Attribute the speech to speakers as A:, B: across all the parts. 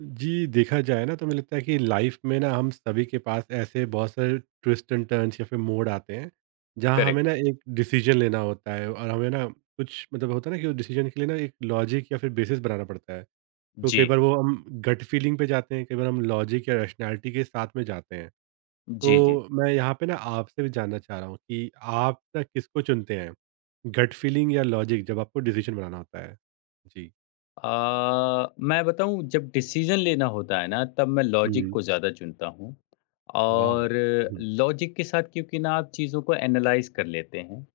A: जी, देखा जाए ना तो मुझे लगता है कि लाइफ में ना हम सभी के पास ऐसे बहुत सारे ट्विस्ट एंड टर्न्स या फिर मोड़ आते हैं, जहाँ हमें
B: करेक्ट।
A: ना एक डिसीजन लेना होता है और हमें ना कुछ मतलब होता है ना कि उस डिसीजन के लिए ना एक लॉजिक या फिर बेसिस बनाना पड़ता है। तो
B: जी।
A: कई बार वो हम गट फीलिंग पे जाते हैं, कई बार हम लॉजिक या रैशनैलिटी के साथ में जाते हैं।
B: जी, जी।
A: तो मैं यहाँ पे ना आपसे भी जानना चाह रहा हूँ कि आप ना किसको चुनते हैं? गट फीलिंग या लॉजिक जब आपको डिसीजन बनाना होता है? जी।
B: मैं बताऊँ जब डिसीज़न लेना होता है ना तब मैं लॉजिक
A: हुँ।
B: को ज़्यादा चुनता हूँ।
A: वाओ!
B: और
A: हुँ,
B: लॉजिक के साथ क्योंकि ना आप चीज़ों को एनालाइज़ कर लेते हैं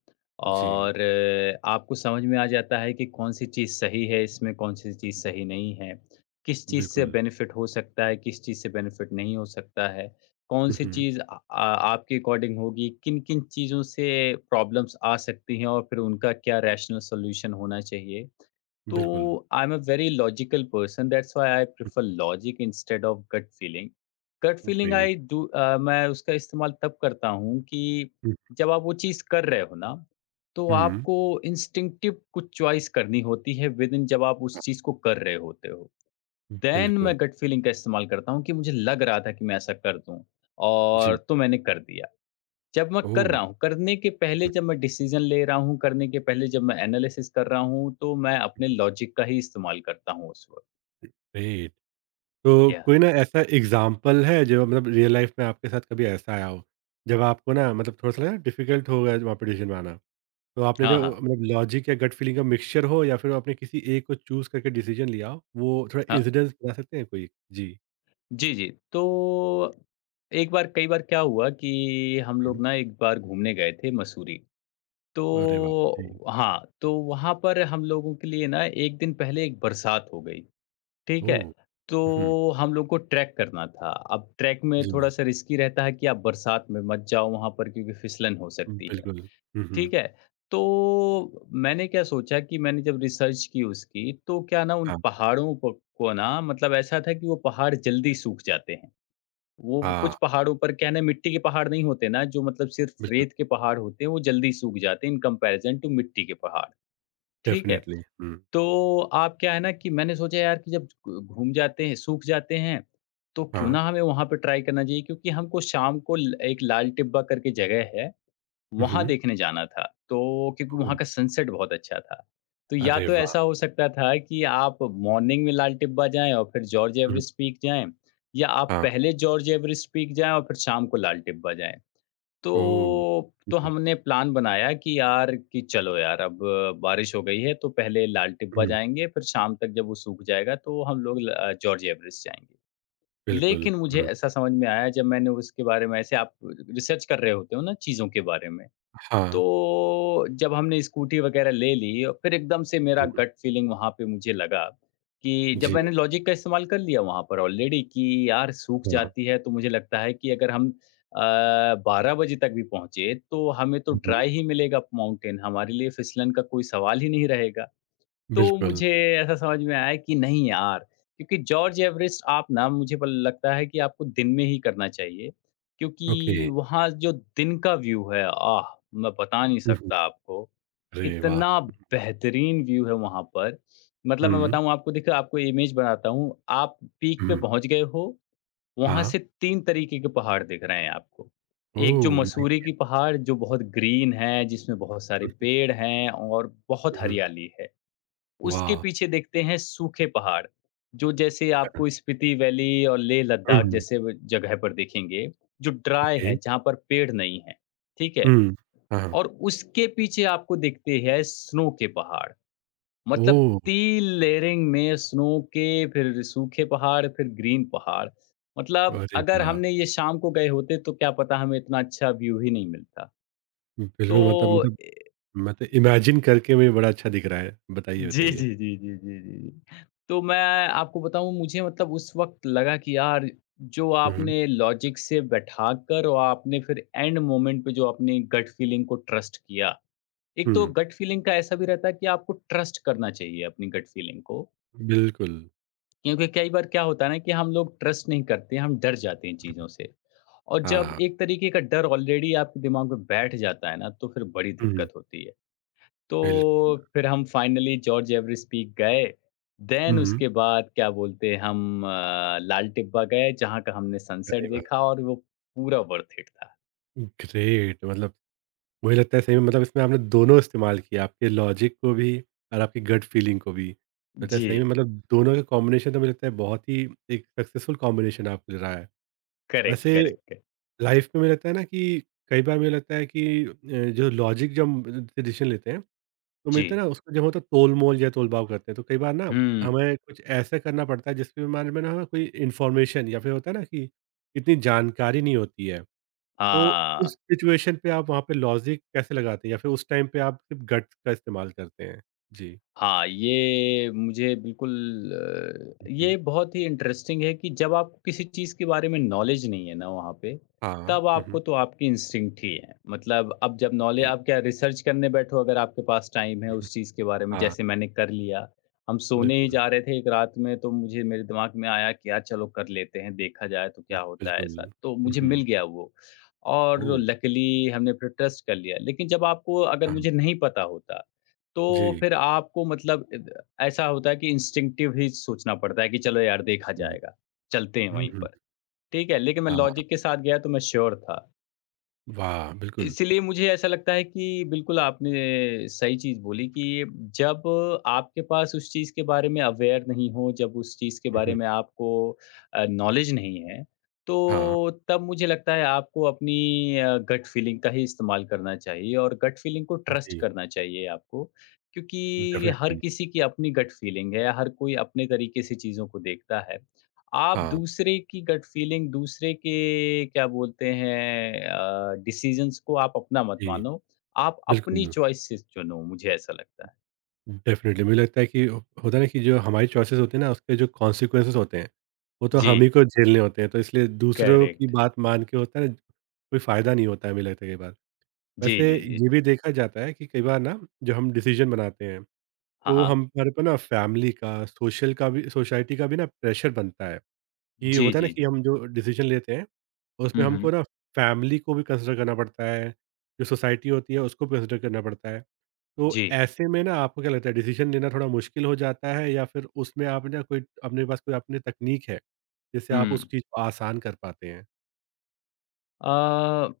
A: जी।
B: और आपको समझ में आ जाता है कि कौन-सी चीज़ सही है, इसमें कौन-सी चीज़ सही नहीं है। किस चीज़ से
A: बिल्कुल।
B: बेनिफ़िट हो सकता है, किस चीज़ से बेनिफ़िट नहीं हो सकता है।
A: हुँ,
B: कौन-सी
A: हुँ।
B: चीज़ आपके अकॉर्डिंग होगी, किन-किन चीज़ों से प्रॉब्लम्स आ सकती हैं और फिर उनका क्या रैशनल सॉल्यूशन होना चाहिए।
A: बिल्कुल,
B: So I'm a very logical person. That's why I prefer logic instead of gut feeling. Gut feeling I
A: great.
B: do मैं उसका इस्तेमाल तब करता हूँ कि जब आप वो चीज़ कर रहे हो ना, तो
A: हुँ, हुँ,
B: आपको इंस्टिंक्टिव कुछ चॉइस करनी होती है विद इन जब आप उस चीज़ को कर रहे होते हो। देन मैं
A: बिल्कुल।
B: गट फीलिंग का इस्तेमाल करता हूँ कि मुझे लग रहा था कि मैं ऐसा कर दूँ और
A: जी।
B: तो मैंने कर दिया। जब मैं कर रहा
A: ओह!
B: हूँ, करने के पहले जब मैं डिसीज़न ले रहा हूँ, करने के पहले जब मैं एनालिसिस कर रहा हूँ, तो मैं अपने लॉजिक का ही इस्तेमाल करता हूँ उस वक़्त।
A: ग्रेट। तो कोई
B: यस।
A: ना ऐसा एग्ज़ाम्पल है जो मतलब रियल लाइफ़ में आपके साथ कभी ऐसा आया हो? जब आपको ना मतलब थोड़ा-सा ना डिफ़िकल्ट हो गया वहाँ पे डिसीज़न बनाना। तो आपने
B: हाँ,
A: जो
B: हाँ।
A: मतलब लॉजिक या गट फीलिंग का मिक्सचर हो या फिर आपने किसी एक को चूज़ करके डिसीज़न लिया हो, वो थोड़ा
B: हाँ।
A: इंसिडेंस बता सकते हैं कोई? जी।
B: जी, जी। तो एक बार कई बार क्या हुआ कि हम
A: हुँ।
B: लोग ना एक बार घूमने गए थे मसूरी। तो
A: अरे वाह! जी।
B: हाँ, तो वहाँ पर हम लोगों के लिए ना 1 दिन पहले एक बरसात हो गई, ठीक है?
A: ओह! हुँ,
B: तो हम लोग को ट्रैक करना था। अब ट्रैक में
A: जी, जी।
B: थोड़ा-सा रिस्की रहता है कि आप बरसात में मत जाओ वहाँ पर क्योंकि फिसलन हो सकती है।
A: बिल्कुल। हुँ, हुँ।
B: ठीक है। तो मैंने क्या सोचा कि मैंने जब रिसर्च की उसकी, तो क्या ना उन
A: हाँ,
B: पहाड़ों को ना मतलब ऐसा था कि वो पहाड़ जल्दी सूख जाते हैं। वो
A: हाँ।
B: कुछ पहाड़ों पर क्या है ना मिट्टी के पहाड़ नहीं होते ना, जो मतलब सिर्फ़
A: बिल्कुल।
B: रेत के पहाड़ होते हैं, वो जल्दी सूख जाते हैं इन कंपैरिज़न टू मिट्टी के पहाड़, ठीक है।
A: डेफ़िनेटली, हुँ,
B: तो आप क्या है ना कि मैंने सोचा यार कि जब घ घूम जाते हैं, सूख जाते हैं, तो क्यों
A: हाँ,
B: ना हमें वहाँ पे ट्राई करना चाहिए क्योंकि हमको शाम को ल एक लाल टिब्बा करके जगह है।
A: हुँ,
B: वहाँ
A: हुँ,
B: देखने जाना था, तो क्योंकि
A: ओह!
B: वहाँ का सनसेट बहुत अच्छा था। तो या
A: अरे
B: तो
A: वाह!
B: ऐसा हो सकता था कि आप मॉर्निंग में लाल टिब्बा जाएँ और फिर जॉर्ज
A: हुँ,
B: एवरेस्ट पीक जाएँ या आप
A: हाँ,
B: पहले जॉर्ज एवरेस्ट पीक जाएँ और फिर शाम को लाल टिब्बा जाएँ।
A: ओह!
B: तो
A: हुँ,
B: तो
A: हुँ,
B: हमने प्लान बनाया कि यार कि चलो यार अब बारिश हो गई है तो पहले लाल टिब्बा
A: हुँ,
B: जाएँगे, फिर शाम तक जब वो सूख जाएगा तो हम लोग जॉर्ज एवरेस्ट जाएँगे।
A: बिल्कुल,
B: लेकिन मुझे
A: हुँ,
B: ऐसा समझ में आया जब मैंने उसके बारे में ऐसे आप रिसर्च कर रहे होते हो ना चीज़ों के बारे में,
A: हाँ,
B: तो जब हमने स्कूटी वगैरह ले ली और फिर एकदम से मेरा
A: हुँ,
B: गट फीलिंग वहाँ पे मुझे लगा कि जब
A: जी,
B: मैंने लॉजिक का इस्तेमाल कर लिया वहाँ पर ऑलरेडी कि यार सूख
A: हाँ,
B: जाती है तो मुझे लगता है कि अगर हम 12 बजे तक भी पहुँचे तो हमें तो
A: हुँ,
B: ड्राई ही मिलेगा माउंटेन हमारे लिए फिसलन का कोई सवाल ही नहीं रहेगा तो
A: बिल्कुल,
B: मुझे ऐसा समझ में आया कि नहीं यार, क्योंकि जॉर्ज एवरेस्ट आप ना मुझे बल लगता है कि आपको दिन में ही करना चाहिए, क्योंकि
A: ओके,
B: वहाँ जो दिन का व्यू है, आह! मैं बता नहीं
A: हुँ, हुँ,
B: सकता आपको,
A: अरे वाह!
B: इतना बेहतरीन व्यू है वहाँ पर। मतलब मैं
A: हुँ,
B: बताऊँ आपको देखिए आपको इमेज बनाता हूँ, आप पीक पे
A: हुँ,
B: पहुँच गए हो, वहाँ
A: हाँ,
B: से 3 तरीके के पहाड़ दिख रहे हैं आपको। एक जो
A: ओह माय
B: मसूरी की पहाड़ जो बहुत ग्रीन है, जिसमें बहुत सारे
A: गॉड!
B: पेड़ हैं और
A: हुँ,
B: बहुत
A: हुँ,
B: हरियाली है। उसके
A: वाह!
B: पीछे देखते हैं सूखे पहाड़, जो जैसे आपको स्पीति वैली और लेह लद्दाख
A: हुँ,
B: जैसे व जगह पर दिखेंगे, जो ड्राई
A: ओके,
B: हैं, जहाँ पर पेड़ नहीं हैं, ठीक है?
A: हुँ, हाँ,
B: और उसके पीछे आपको दिखते हैं स्नो के पहाड़, मतलब
A: ओह!
B: 3 लेयरिंग में स्नो के, फिर सूखे पहाड़, फिर ग्रीन पहाड़। मतलब
A: अरे
B: अगर
A: वाह!
B: हमने ये शाम को गए होते, तो क्या पता हमें इतना अच्छा व्यू ही नहीं मिलता। तो
A: बिल्कुल मतलब मतलब
B: ए
A: मतलब इमेजिन करके भी बड़ा अच्छा दिख रहा है, बताइए,
B: जी,
A: बताइए?
B: जी, जी, जी, जी, जी। जी। तो मैं आपको बताऊँ मुझे मतलब उस वक़्त लगा कि यार जो
A: हुँ, हुँ,
B: आपने लॉजिक से बैठाकर और आपने फिर एंड मोमेंट पे जो अपनी गट फीलिंग को ट्रस्ट किया। एक
A: हुँ,
B: तो गट फीलिंग का ऐसा भी रहता है कि आपको ट्रस्ट करना चाहिए अपनी गट फीलिंग को।
A: बिल्कुल,
B: क्योंकि कई बार क्या होता है ना कि हम लोग ट्रस्ट नहीं करते, हम डर जाते हैं चीज़ों से। और जब
A: हाँ,
B: एक तरीके का डर ऑलरेडी आपके दिमाग में बैठ जाता है ना, तो फिर बड़ी
A: हुँ,
B: दिक्कत होती है। तो
A: बिल्कुल।
B: फिर हम फाइनली जॉर्ज एवरेस्ट पीक गए। देन
A: हुँ।
B: उसके बाद क्या बोलते हैं हम लाल टिब्बा गए जहाँ का हमने
A: अरे
B: सनसेट
A: वाह!
B: देखा और वो पूरा वर्थ इट था।
A: ग्रेट मतलब मुझे लगता है सही में मतलब इसमें आपने दोनों इस्तेमाल किया, आपके लॉजिक को भी और आपकी गट फीलिंग को भी। लगता है
B: जी,
A: सही में मतलब दोनों का कॉम्बिनेशन तो मुझे लगता है बहुत ही एक सक्सेसफुल कॉम्बिनेशन आपके लिए रहा है।
B: करेक्ट,
A: वैसे
B: करेक्ट, करेक्ट।
A: लाइफ में मुझे लगता है ना कि कई बार मुझे लगता है कि जो लॉजिक जब हम डिसीज़न लेते हैं, तो मुझे
B: जी।
A: लगता है ना उसको जब होता है तोल-मोल या तोल-भाव करते हैं, तो कई बार ना
B: हुँ।
A: हमें कुछ ऐसा करना पड़ता है जिसके बारे में ना हमें कोई इन्फॉर्मेशन या फिर होता है ना कि इतनी जानकारी नहीं होती है। तो
B: हाँ।
A: उस सिचुएशन पे आप वहाँ पे लॉजिक कैसे लगाते हैं या फिर उस टाइम पे आप सिर्फ़ गट्स का इस्तेमाल करते हैं? जी।
B: हाँ, ये मुझे बिल्कुल
A: हुँ, हुँ।
B: ये बहुत ही इंटरेस्टिंग है कि जब आपको किसी चीज़ के बारे में नॉलेज नहीं है ना वहाँ पे,
A: हाँ।
B: तब
A: हुँ, हुँ।
B: आपको तो आपकी इंस्टिंक्ट ही है। मतलब अब जब नॉले
A: ओके।
B: आप क्या रिसर्च करने बैठो अगर आपके पास टाइम है
A: हुँ, हुँ।
B: उस चीज़ के बारे में,
A: हाँ,
B: जैसे मैंने कर लिया। हम सोने ही
A: बिल्कुल।
B: जा रहे थे एक रात में तो मुझे मेरे दिमाग में आया कि यार चलो कर लेते हैं, देखा जाए तो क्या होता है
A: बिल्कुल।
B: ऐसा। तो
A: हुँ,
B: मुझे
A: हुँ।
B: मिल गया वो और
A: ओह!
B: लकीली हमने फिर ट्रस्ट कर लिया। लेकिन जब आपको अगर
A: हाँ।
B: मुझे नहीं पता होता तो
A: जी।
B: फिर आपको मतलब इद ऐसा होता है कि इंस्टिंक्टिव ही सोचना पड़ता है कि चलो यार देखा
A: हुँ,
B: जाएगा, चलते हैं
A: हुँ,
B: वहीं
A: हुँ।
B: पर। ठीक है, लेकिन मैं
A: हाँ।
B: लॉजिक के साथ गया तो मैं श्योर था।
A: वाह! बिल्कुल।
B: इसलिए मुझे ऐसा लगता है कि बिल्कुल आपने सही चीज़ बोली कि जब आपके पास उस चीज़ के बारे में अवेयर नहीं हो, जब उस चीज़ के
A: हुँ,
B: बारे
A: हुँ।
B: में आपको नॉलेज नहीं है,
A: हाँ।
B: तो तब मुझे लगता है आपको अपनी गट फीलिंग का ही इस्तेमाल करना चाहिए और गट फीलिंग को ट्रस्ट
A: जी।
B: करना चाहिए आपको। क्योंकि हर
A: डेफ़िनिटली।
B: किसी की अपनी गट फीलिंग है, हर कोई अपने तरीके से चीज़ों को देखता है। आप
A: हाँ।
B: दूसरे की गट फीलिंग, दूसरे के क्या बोलते हैं डिसीज़न्स को आप अपना मत
A: जी,
B: मानो। आप अपनी
A: बिल्कुल।
B: चॉइसेस चुनो, मुझे ऐसा लगता है।
A: डेफ़िनिटली मुझे लगता है कि होता है ना कि जो हमारी चॉइसेस होती हैं ना उसके जो कॉन्सिक्वेंसेस होते हैं, वो तो
B: जी,
A: हम ही को झेलने होते हैं। तो इसलिए दूसरों की
B: करेक्ट।
A: बात मान के होता है ना, कोई फ़ायदा नहीं होता है मुझे लगता है कई बार।
B: जी,
A: वैसे
B: जी, जी।
A: ये भी देखा जाता है कि कई बार ना जो हम डिसीज़न बनाते हैं,
B: हाँ,
A: तो
B: हाँ।
A: हम हमारे पर ना फ़ैमिली का, सोशल का भी सोसाइटी का भी ना प्रेशर बनता है। ये
B: जी,
A: होता है ना
B: जी,
A: कि
B: जी।
A: हम जो डिसीज़न लेते हैं, उसमें
B: हुँ,
A: हमको
B: हुँ।
A: ना फ़ैमिली को भी कंसिडर करना पड़ता है, जो सोसाइटी होती है उसको भी कंसिडर करना पड़ता है। तो
B: जी।
A: ऐसे में ना आपको क्या लगता है डिसीज़न लेना थोड़ा मुश्किल हो जाता है या फिर उसमें आप ना कोई अपने पास कोई अपनी तकनीक है, जिससे आप उस
B: हुँ।
A: चीज़ को आसान कर पाते हैं?
B: अ,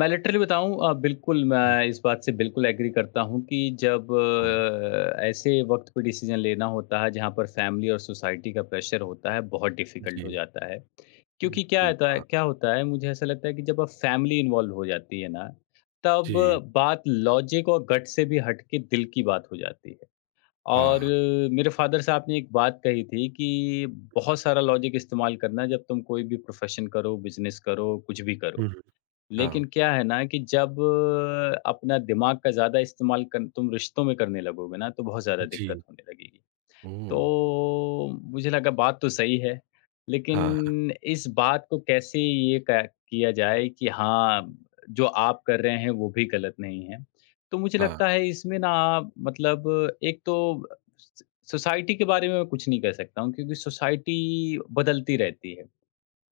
B: मैं लिटरली बताऊँ बिल्कुल
A: हुँ,
B: मैं इस बात से बिल्कुल एग्री करता हूँ कि जब
A: हाँ।
B: ऐसे वक़्त पे डिसीज़न लेना होता है, जहाँ पर फैमिली और सोसाइटी का प्रेशर होता है, बहुत डिफ़िकल्ट हो
A: जी,
B: जाता है। क्योंकि क्या
A: बिल्कुल,
B: होता है
A: हाँ।
B: क्या होता है मुझे ऐसा लगता है कि जब अब फैमिली इन्वॉल्व हो जाती है ना, तब
A: जी।
B: बात लॉजिक और गट से भी हट के दिल की बात हो जाती है। और
A: हाँ,
B: मेरे फ़ादर साहब ने एक बात कही थी कि बहुत सारा लॉजिक इस्तेमाल करना जब तुम कोई भी प्रोफ़ेशन करो, बिज़नेस करो, कुछ भी
A: हुँ,
B: करो।
A: हुँ।
B: लेकिन
A: हाँ।
B: क्या है ना कि जब अपना दिमाग का ज़्यादा इस्तेमाल कर तुम रिश्तों में करने लगोगे ना, तो बहुत ज़्यादा दिक्कत
A: जी,
B: होने लगेगी।
A: ओह!
B: तो मुझे लगा बात तो सही है,
A: हाँ,
B: लेकिन इस बात को कैसे ये क किया जाए कि हाँ, जो आप कर रहे हैं वो भी गलत नहीं है। तो मुझे
A: हाँ,
B: लगता है इसमें ना आप, मतलब एक तो स सोसाइटी के बारे में मैं कुछ नहीं कह सकता हूँ क्योंकि सोसाइटी बदलती रहती है।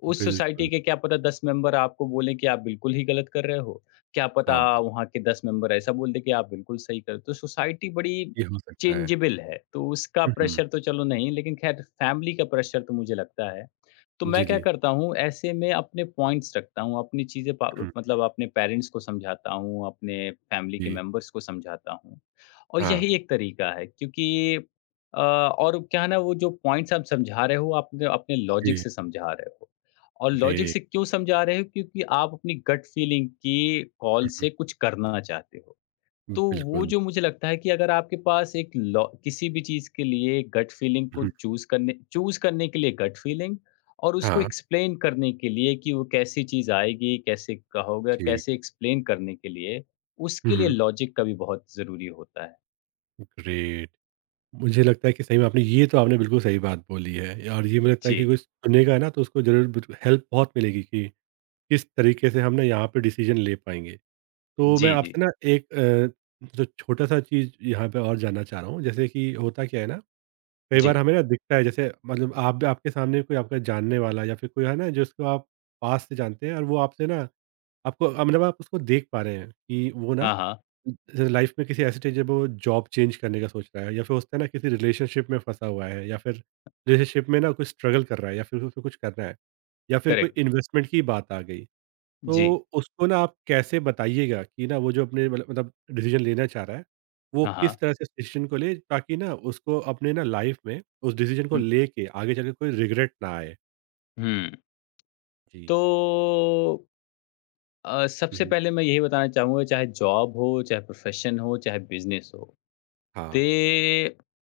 B: उस सोसाइटी
A: बिल्कुल,
B: के क्या पता 10 मेंबर आपको बोलें कि आप बिल्कुल ही गलत कर रहे हो। क्या पता
A: हाँ, हाँ।
B: वहाँ के 10 मेंबर ऐसा बोल दें कि आप बिल्कुल सही कर रहे हो। तो सोसाइटी बड़ी
A: ये हो सकता है।
B: चेंजेबल है, तो उसका
A: हुँ, हुँ।
B: प्रेशर तो चलो नहीं, लेकिन ख़ैर फैमिली का प्रेशर तो मुझे लगता है। तो
A: जी,
B: मैं क्या
A: जी।
B: करता हूँ, ऐसे में अपने पॉइंट्स रखता हूँ, अपनी चीज़ें पा
A: हुँ,
B: मतलब अपने पेरेंट्स को समझाता हूँ, अपने फैमिली के
A: जी,
B: मेंबर्स को समझाता हूँ। और
A: हाँ,
B: यही एक तरीका है क्योंकि और क्या है ना वो जो पॉइंट्स आप समझा रहे हो आपने अपने अपने लॉजिक
A: जी,
B: से समझा रहे हो और लॉजिक
A: ग्रेट।
B: से क्यों समझा रहे हो क्योंकि आप अपनी गट फीलिंग की कॉल
A: हुँ,
B: से कुछ करना चाहते हो
A: हुँ,
B: तो वो
A: बिल्कुल।
B: जो मुझे लगता है कि अगर आपके पास एक किसी भी चीज़ के लिए गट फीलिंग
A: हुँ,
B: को
A: हुँ,
B: चूज करने के लिए गट फीलिंग और उसको
A: हाँ,
B: एक्सप्लेन करने के लिए कि वो कैसी चीज़ आएगी कैसे कहोगे
A: जी।
B: कैसे एक्सप्लेन करने के लिए
A: हुँ,
B: उसके लिए
A: हुँ,
B: लॉजिक का भी बहुत ज़रूरी होता है
A: ग्रेट। मुझे लगता है कि सही में आपने ये तो आपने बिल्कुल सही बात बोली है और ये मुझे लगता है
B: जी।
A: कि कोई सुनेगा है ना तो उसको ज़रूर बिल्कुल हेल्प बहुत मिलेगी कि किस तरीके से हम ना यहाँ पे डिसीजन ले पाएँगे। तो मैं
B: जी, जी।
A: आपसे ना एक जो छोटा-सा चीज़ यहाँ पे और जानना चाह रहा हूँ जैसे कि होता क्या है ना, कई बार
B: जी।
A: हमें ना दिखता है जैसे मतलब आप आपके सामने कोई आपका जानने वाला या फिर कोई है ना जिसको आप पास से जानते हैं और वो आपसे ना आपको मतलब आप उसको देख पा रहे हैं कि वो ना
B: हाँ, हाँ।
A: जैसे लाइफ में किसी ऐसे स्टेज जब वो जॉब चेंज करने का सोच रहा है या फिर उसने ना किसी रिलेशनशिप में फंसा हुआ है या फिर रिलेशनशिप में ना कुछ स्ट्रगल कर रहा है या फिर उसको कुछ करना है या फिर कोई
B: करेक्ट।
A: इन्वेस्टमेंट की बात आ गई
B: जी।
A: तो उसको ना आप कैसे बताइएगा कि ना वो जो अपने मतलब डिसीजन लेना चाह रहा है वो
B: हाँ,
A: किस
B: हाँ।
A: तरह से डिसीजन को ले ताकि ना उसको अपने ना लाइफ में उस डिसीजन को
B: हुँ,
A: लेके आगे जाके कोई रिग्रेट ना आए।
B: हुँ।
A: जी।
B: तो सबसे
A: हम्म,
B: पहले मैं यही बताना चाहूँगा चाहे जॉब हो, चाहे प्रोफ़ेशन हो, चाहे बिज़नेस हो,
A: हाँ।
B: They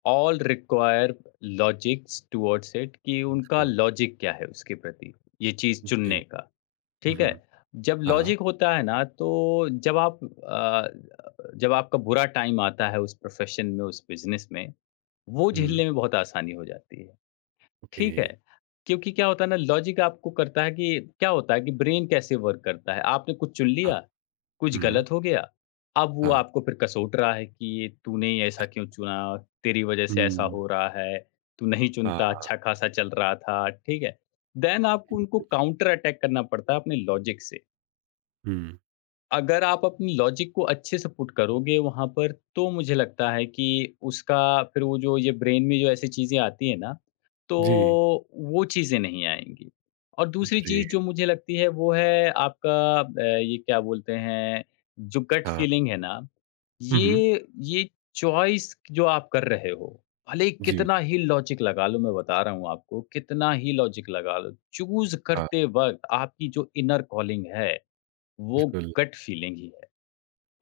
B: all require logics towards it कि उनका
A: बिल्कुल।
B: लॉजिक क्या है उसके प्रति, ये चीज़
A: जी।
B: चुनने का, ठीक है?
A: हम्म,
B: जब
A: हाँ।
B: लॉजिक होता है ना तो जब आप जब आपका बुरा टाइम आता है उस प्रोफ़ेशन में, उस बिज़नेस में, वो
A: हम्म,
B: झेलने में बहुत आसानी हो जाती है।
A: ओके।
B: ठीक है। क्योंकि क्या होता है ना लॉजिक आपको करता है कि क्या होता है कि ब्रेन कैसे वर्क करता है। आपने कुछ चुन
A: हाँ।
B: लिया, कुछ
A: हम्म,
B: गलत हो गया, अब वो
A: हाँ।
B: आपको फिर कसोट रहा है कि ये तूने ही ऐसा क्यों चुना? तेरी वज़ह से ऐसा
A: हम्म,
B: हो रहा है, तू नहीं
A: हाँ,
B: चुनता, अच्छा-खासा चल रहा था, ठीक है? देन आपको उनको
A: हुँ,
B: काउंटर अटैक करना पड़ता है अपने लॉजिक से।
A: हुँ।
B: अगर आप अपनी लॉजिक को अच्छे से पुट करोगे वहाँ पर, तो मुझे लगता है कि उसका फिर वो जो ये ब्रेन में जो ऐसी चीज़ें आती हैं ना,
A: जी,
B: तो वो चीज़ें नहीं आएँगी। और दूसरी चीज़
A: ग्रेट।
B: जो मुझे लगती है वो है आपका ये क्या बोलते हैं, जो गट
A: हाँ।
B: फीलिंग है ना,
A: हुँ, हुँ।
B: ये चॉइस जो आप कर रहे हो, भले ही
A: जी,
B: कितना ही लॉजिक लगा लो, मैं बता रहा हूँ आपको, कितना ही लॉजिक लगा लो, चूज़
A: हाँ,
B: करते वक़्त आपकी जो इनर कॉलिंग है वो
A: बिल्कुल,
B: गट फीलिंग ही है।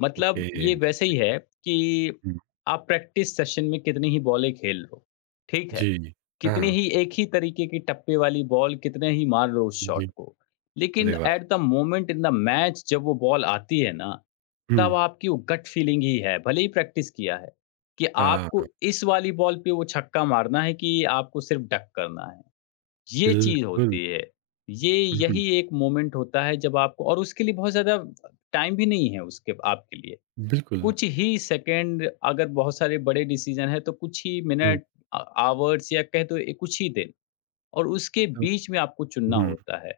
B: मतलब
A: ओके।
B: ये वैसे ही है कि
A: हुँ,
B: आप प्रैक्टिस सेशन में कितनी ही बॉलें खेल लो, ठीक है?
A: जी,
B: कितनी
A: हाँ,
B: ही एक ही तरीके की टप्पे वाली बॉल कितने ही मार लो उस शॉट
A: जी।
B: को। लेकिन
A: अरे वाह!
B: At the moment in the match जब वो बॉल आती है ना,
A: हुँ,
B: तब आपकी वो गट फीलिंग ही है, भले ही प्रैक्टिस किया है, कि
A: हाँ,
B: आपको इस वाली बॉल पे वो छक्का मारना है कि आपको सिर्फ़ डक करना है। ये चीज़
A: बिल्कुल।
B: होती है। ये
A: हुँ, हुँ,
B: यही एक मोमेंट होता है जब आपको और उसके लिए बहुत ज़्यादा टाइम भी नहीं है उसके आपके लिए।
A: बिल्कुल।
B: कुछ ही सेकंड अगर बहुत सारे बड़े डिसीज़न हैं तो कुछ ही
A: हुँ,
B: मिनट आवर्स या कह दो कुछ ही दिन और उसके
A: और
B: बीच में आपको चुनना
A: हुँ,
B: होता है।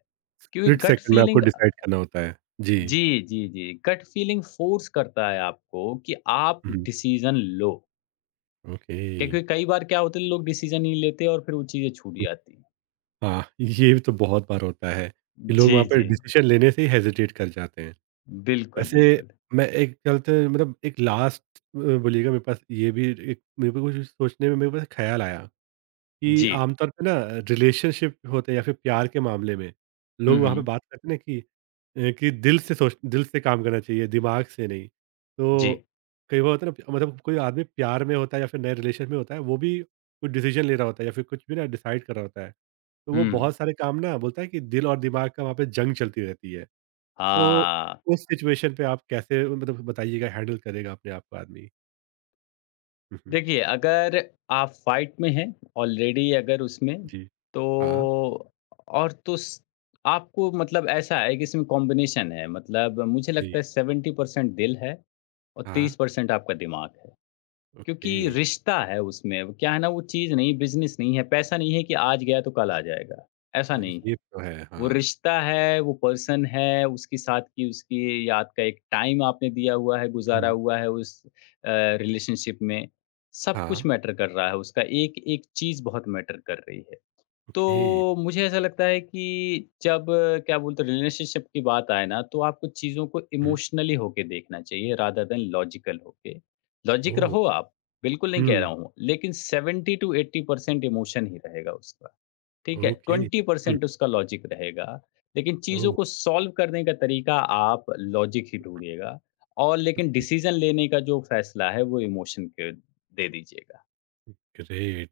B: क्योंकि
A: स्प्लिट
B: गट
A: सेकंड में आपको
B: फीलिंग
A: डिसाइड करना होता है। जी,
B: जी, जी, जी। गट फीलिंग फ़ोर्स करता है आपको कि आप
A: हुँ,
B: डिसीज़न लो।
A: ओके।
B: क्योंकि कई बार क्या होता है लोग डिसीज़न नहीं लेते और फिर वो चीज़ें छूट
A: हुँ,
B: जाती हैं।
A: हाँ, ये तो बहुत बार होता है कि लोग
B: जी,
A: वहाँ पे
B: जी।
A: डिसीज़न लेने से ही हेजिटेट कर जाते हैं।
B: बिल्कुल,
A: वैसे
B: बिल्कुल।
A: मैं एक चलते मतलब एक लास्ट अ, बोलिएगा मेरे पास ये भी एक मेरे को कुछ सोचने में मेरे पास ख़्याल आया कि
B: जी।
A: आमतौर पे ना रिलेशनशिप होते हैं या फिर प्यार के मामले में,
B: हुँ,
A: लोग वहाँ पे
B: हुँ।
A: बात करते हैं ना कि कि दिल से सोच दिल से काम करना चाहिए, दिमाग से नहीं।
B: जी।
A: तो कई बार होता है ना मतलब कोई आदमी प्यार में होता है या फिर नए रिलेशन में होता है, वो भी कुछ डिसीज़न ले रहा होता है या फिर कुछ भी ना डिसाइड कर रहा होता है। तो वो
B: हुँ।
A: बहुत सारे काम ना बोलता है कि दिल और दिमाग का वहाँ पे जंग चलती रहती है। तो
B: हाँ,
A: उस सिचुएशन पे आप कैसे मतलब बताइएगा हैंडल करेगा अपने आप को आदमी? हुँ, हुँ।
B: देखिए अगर आप फ़ाइट में हैं ऑलरेडी अगर उसमें
A: जी।
B: तो
A: हाँ।
B: और तो स आपको मतलब ऐसा है कि इसमें कॉम्बिनेशन है मतलब मुझे
A: जी।
B: लगता है 70% दिल है और
A: हाँ,
B: 30% आपका दिमाग है।
A: ओके।
B: क्योंकि रिश्ता है उसमें, वो क्या है ना वो चीज़ नहीं बिज़नेस नहीं है, पैसा नहीं है कि आज गया तो कल आ जाएगा, ऐसा
A: हाँ,
B: नहीं
A: ये
B: है।
A: तो है,
B: वो
A: हाँ।
B: रिश्ता है, वो पर्सन है, उसके साथ की उसकी याद का एक टाइम आपने दिया हुआ है, गुज़ारा
A: हुँ।
B: हुआ है उस रिलेशनशिप में, सब
A: हाँ,
B: कुछ मैटर कर रहा है, उसका एक-एक चीज़ बहुत मैटर कर रही है।
A: ओके।
B: तो मुझे ऐसा लगता है कि जब क्या बोलते हैं रिलेशनशिप की बात आए ना, तो आपको चीज़ों को
A: हुँ,
B: इमोशनली होके देखना चाहिए रादर देन लॉजिकल होके। Logic
A: oh!
B: रहो आप, बिल्कुल नहीं कह रहा
A: हुँ,
B: हूँ, लेकिन 70 टू 80% इमोशन ही रहेगा उसका। ठीक है
A: ओके। हुँ,
B: 20% उसका लॉजिक रहेगा लेकिन चीज़ों
A: ओह!
B: को सॉल्व करने का तरीका आप लॉजिक ही ढूँढिएगा और लेकिन
A: ओके,
B: डिसीज़न लेने का जो फ़ैसला है वो इमोशन के दे दीजिएगा।
A: ग्रेट।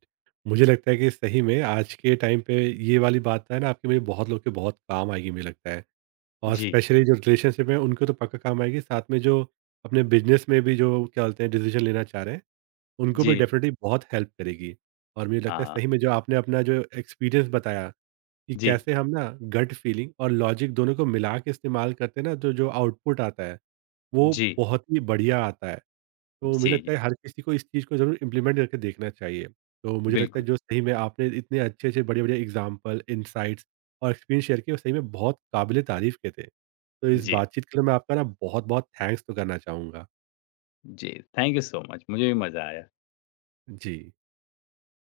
A: मुझे लगता है कि सही में आज के टाइम पे ये वाली बात है ना आपकी मुझे बहुत लोग के बहुत काम आएगी मुझे लगता है। और
B: जी,
A: स्पेशली जो रिलेशनशिप में उनको तो पक्का काम आएगी, साथ में जो अपने बिज़नेस में भी जो क्या बोलते हैं डिसीज़न लेना चाह रहे हैं उनको भी
B: जी।
A: डेफ़िनेटली बहुत हेल्प करेगी। और मुझे लगता है
B: हाँ,
A: सही में जो आपने अपना जो एक्सपीरियंस बताया कि
B: जी,
A: कैसे हम ना गट फीलिंग और लॉजिक दोनों को मिला के इस्तेमाल करते हैं ना तो जो आउटपुट आता है, वो
B: जी,
A: बहुत ही बढ़िया आता है। तो मुझे
B: जी,
A: लगता
B: जी।
A: है हर किसी को इस चीज़ को ज़रूर इम्प्लीमेंट करके देखना चाहिए। तो मुझे लगता है
B: बिल्कुल,
A: जो सही में आपने इतने अच्छे-अच्छे बढ़िया-बढ़िया एग्ज़ाम्पल, इनसाइट्स और एक्सपीरियंस शेयर किए वो सही में बहुत काबिल-ए-तारीफ़ के थे। तो इस
B: जी,
A: बातचीत के लिए मैं आपका ना बहुत-बहुत थैंक्स तो करना चाहूँगा।
B: जी। Thank you so much. मुझे भी मज़ा आया।
A: जी।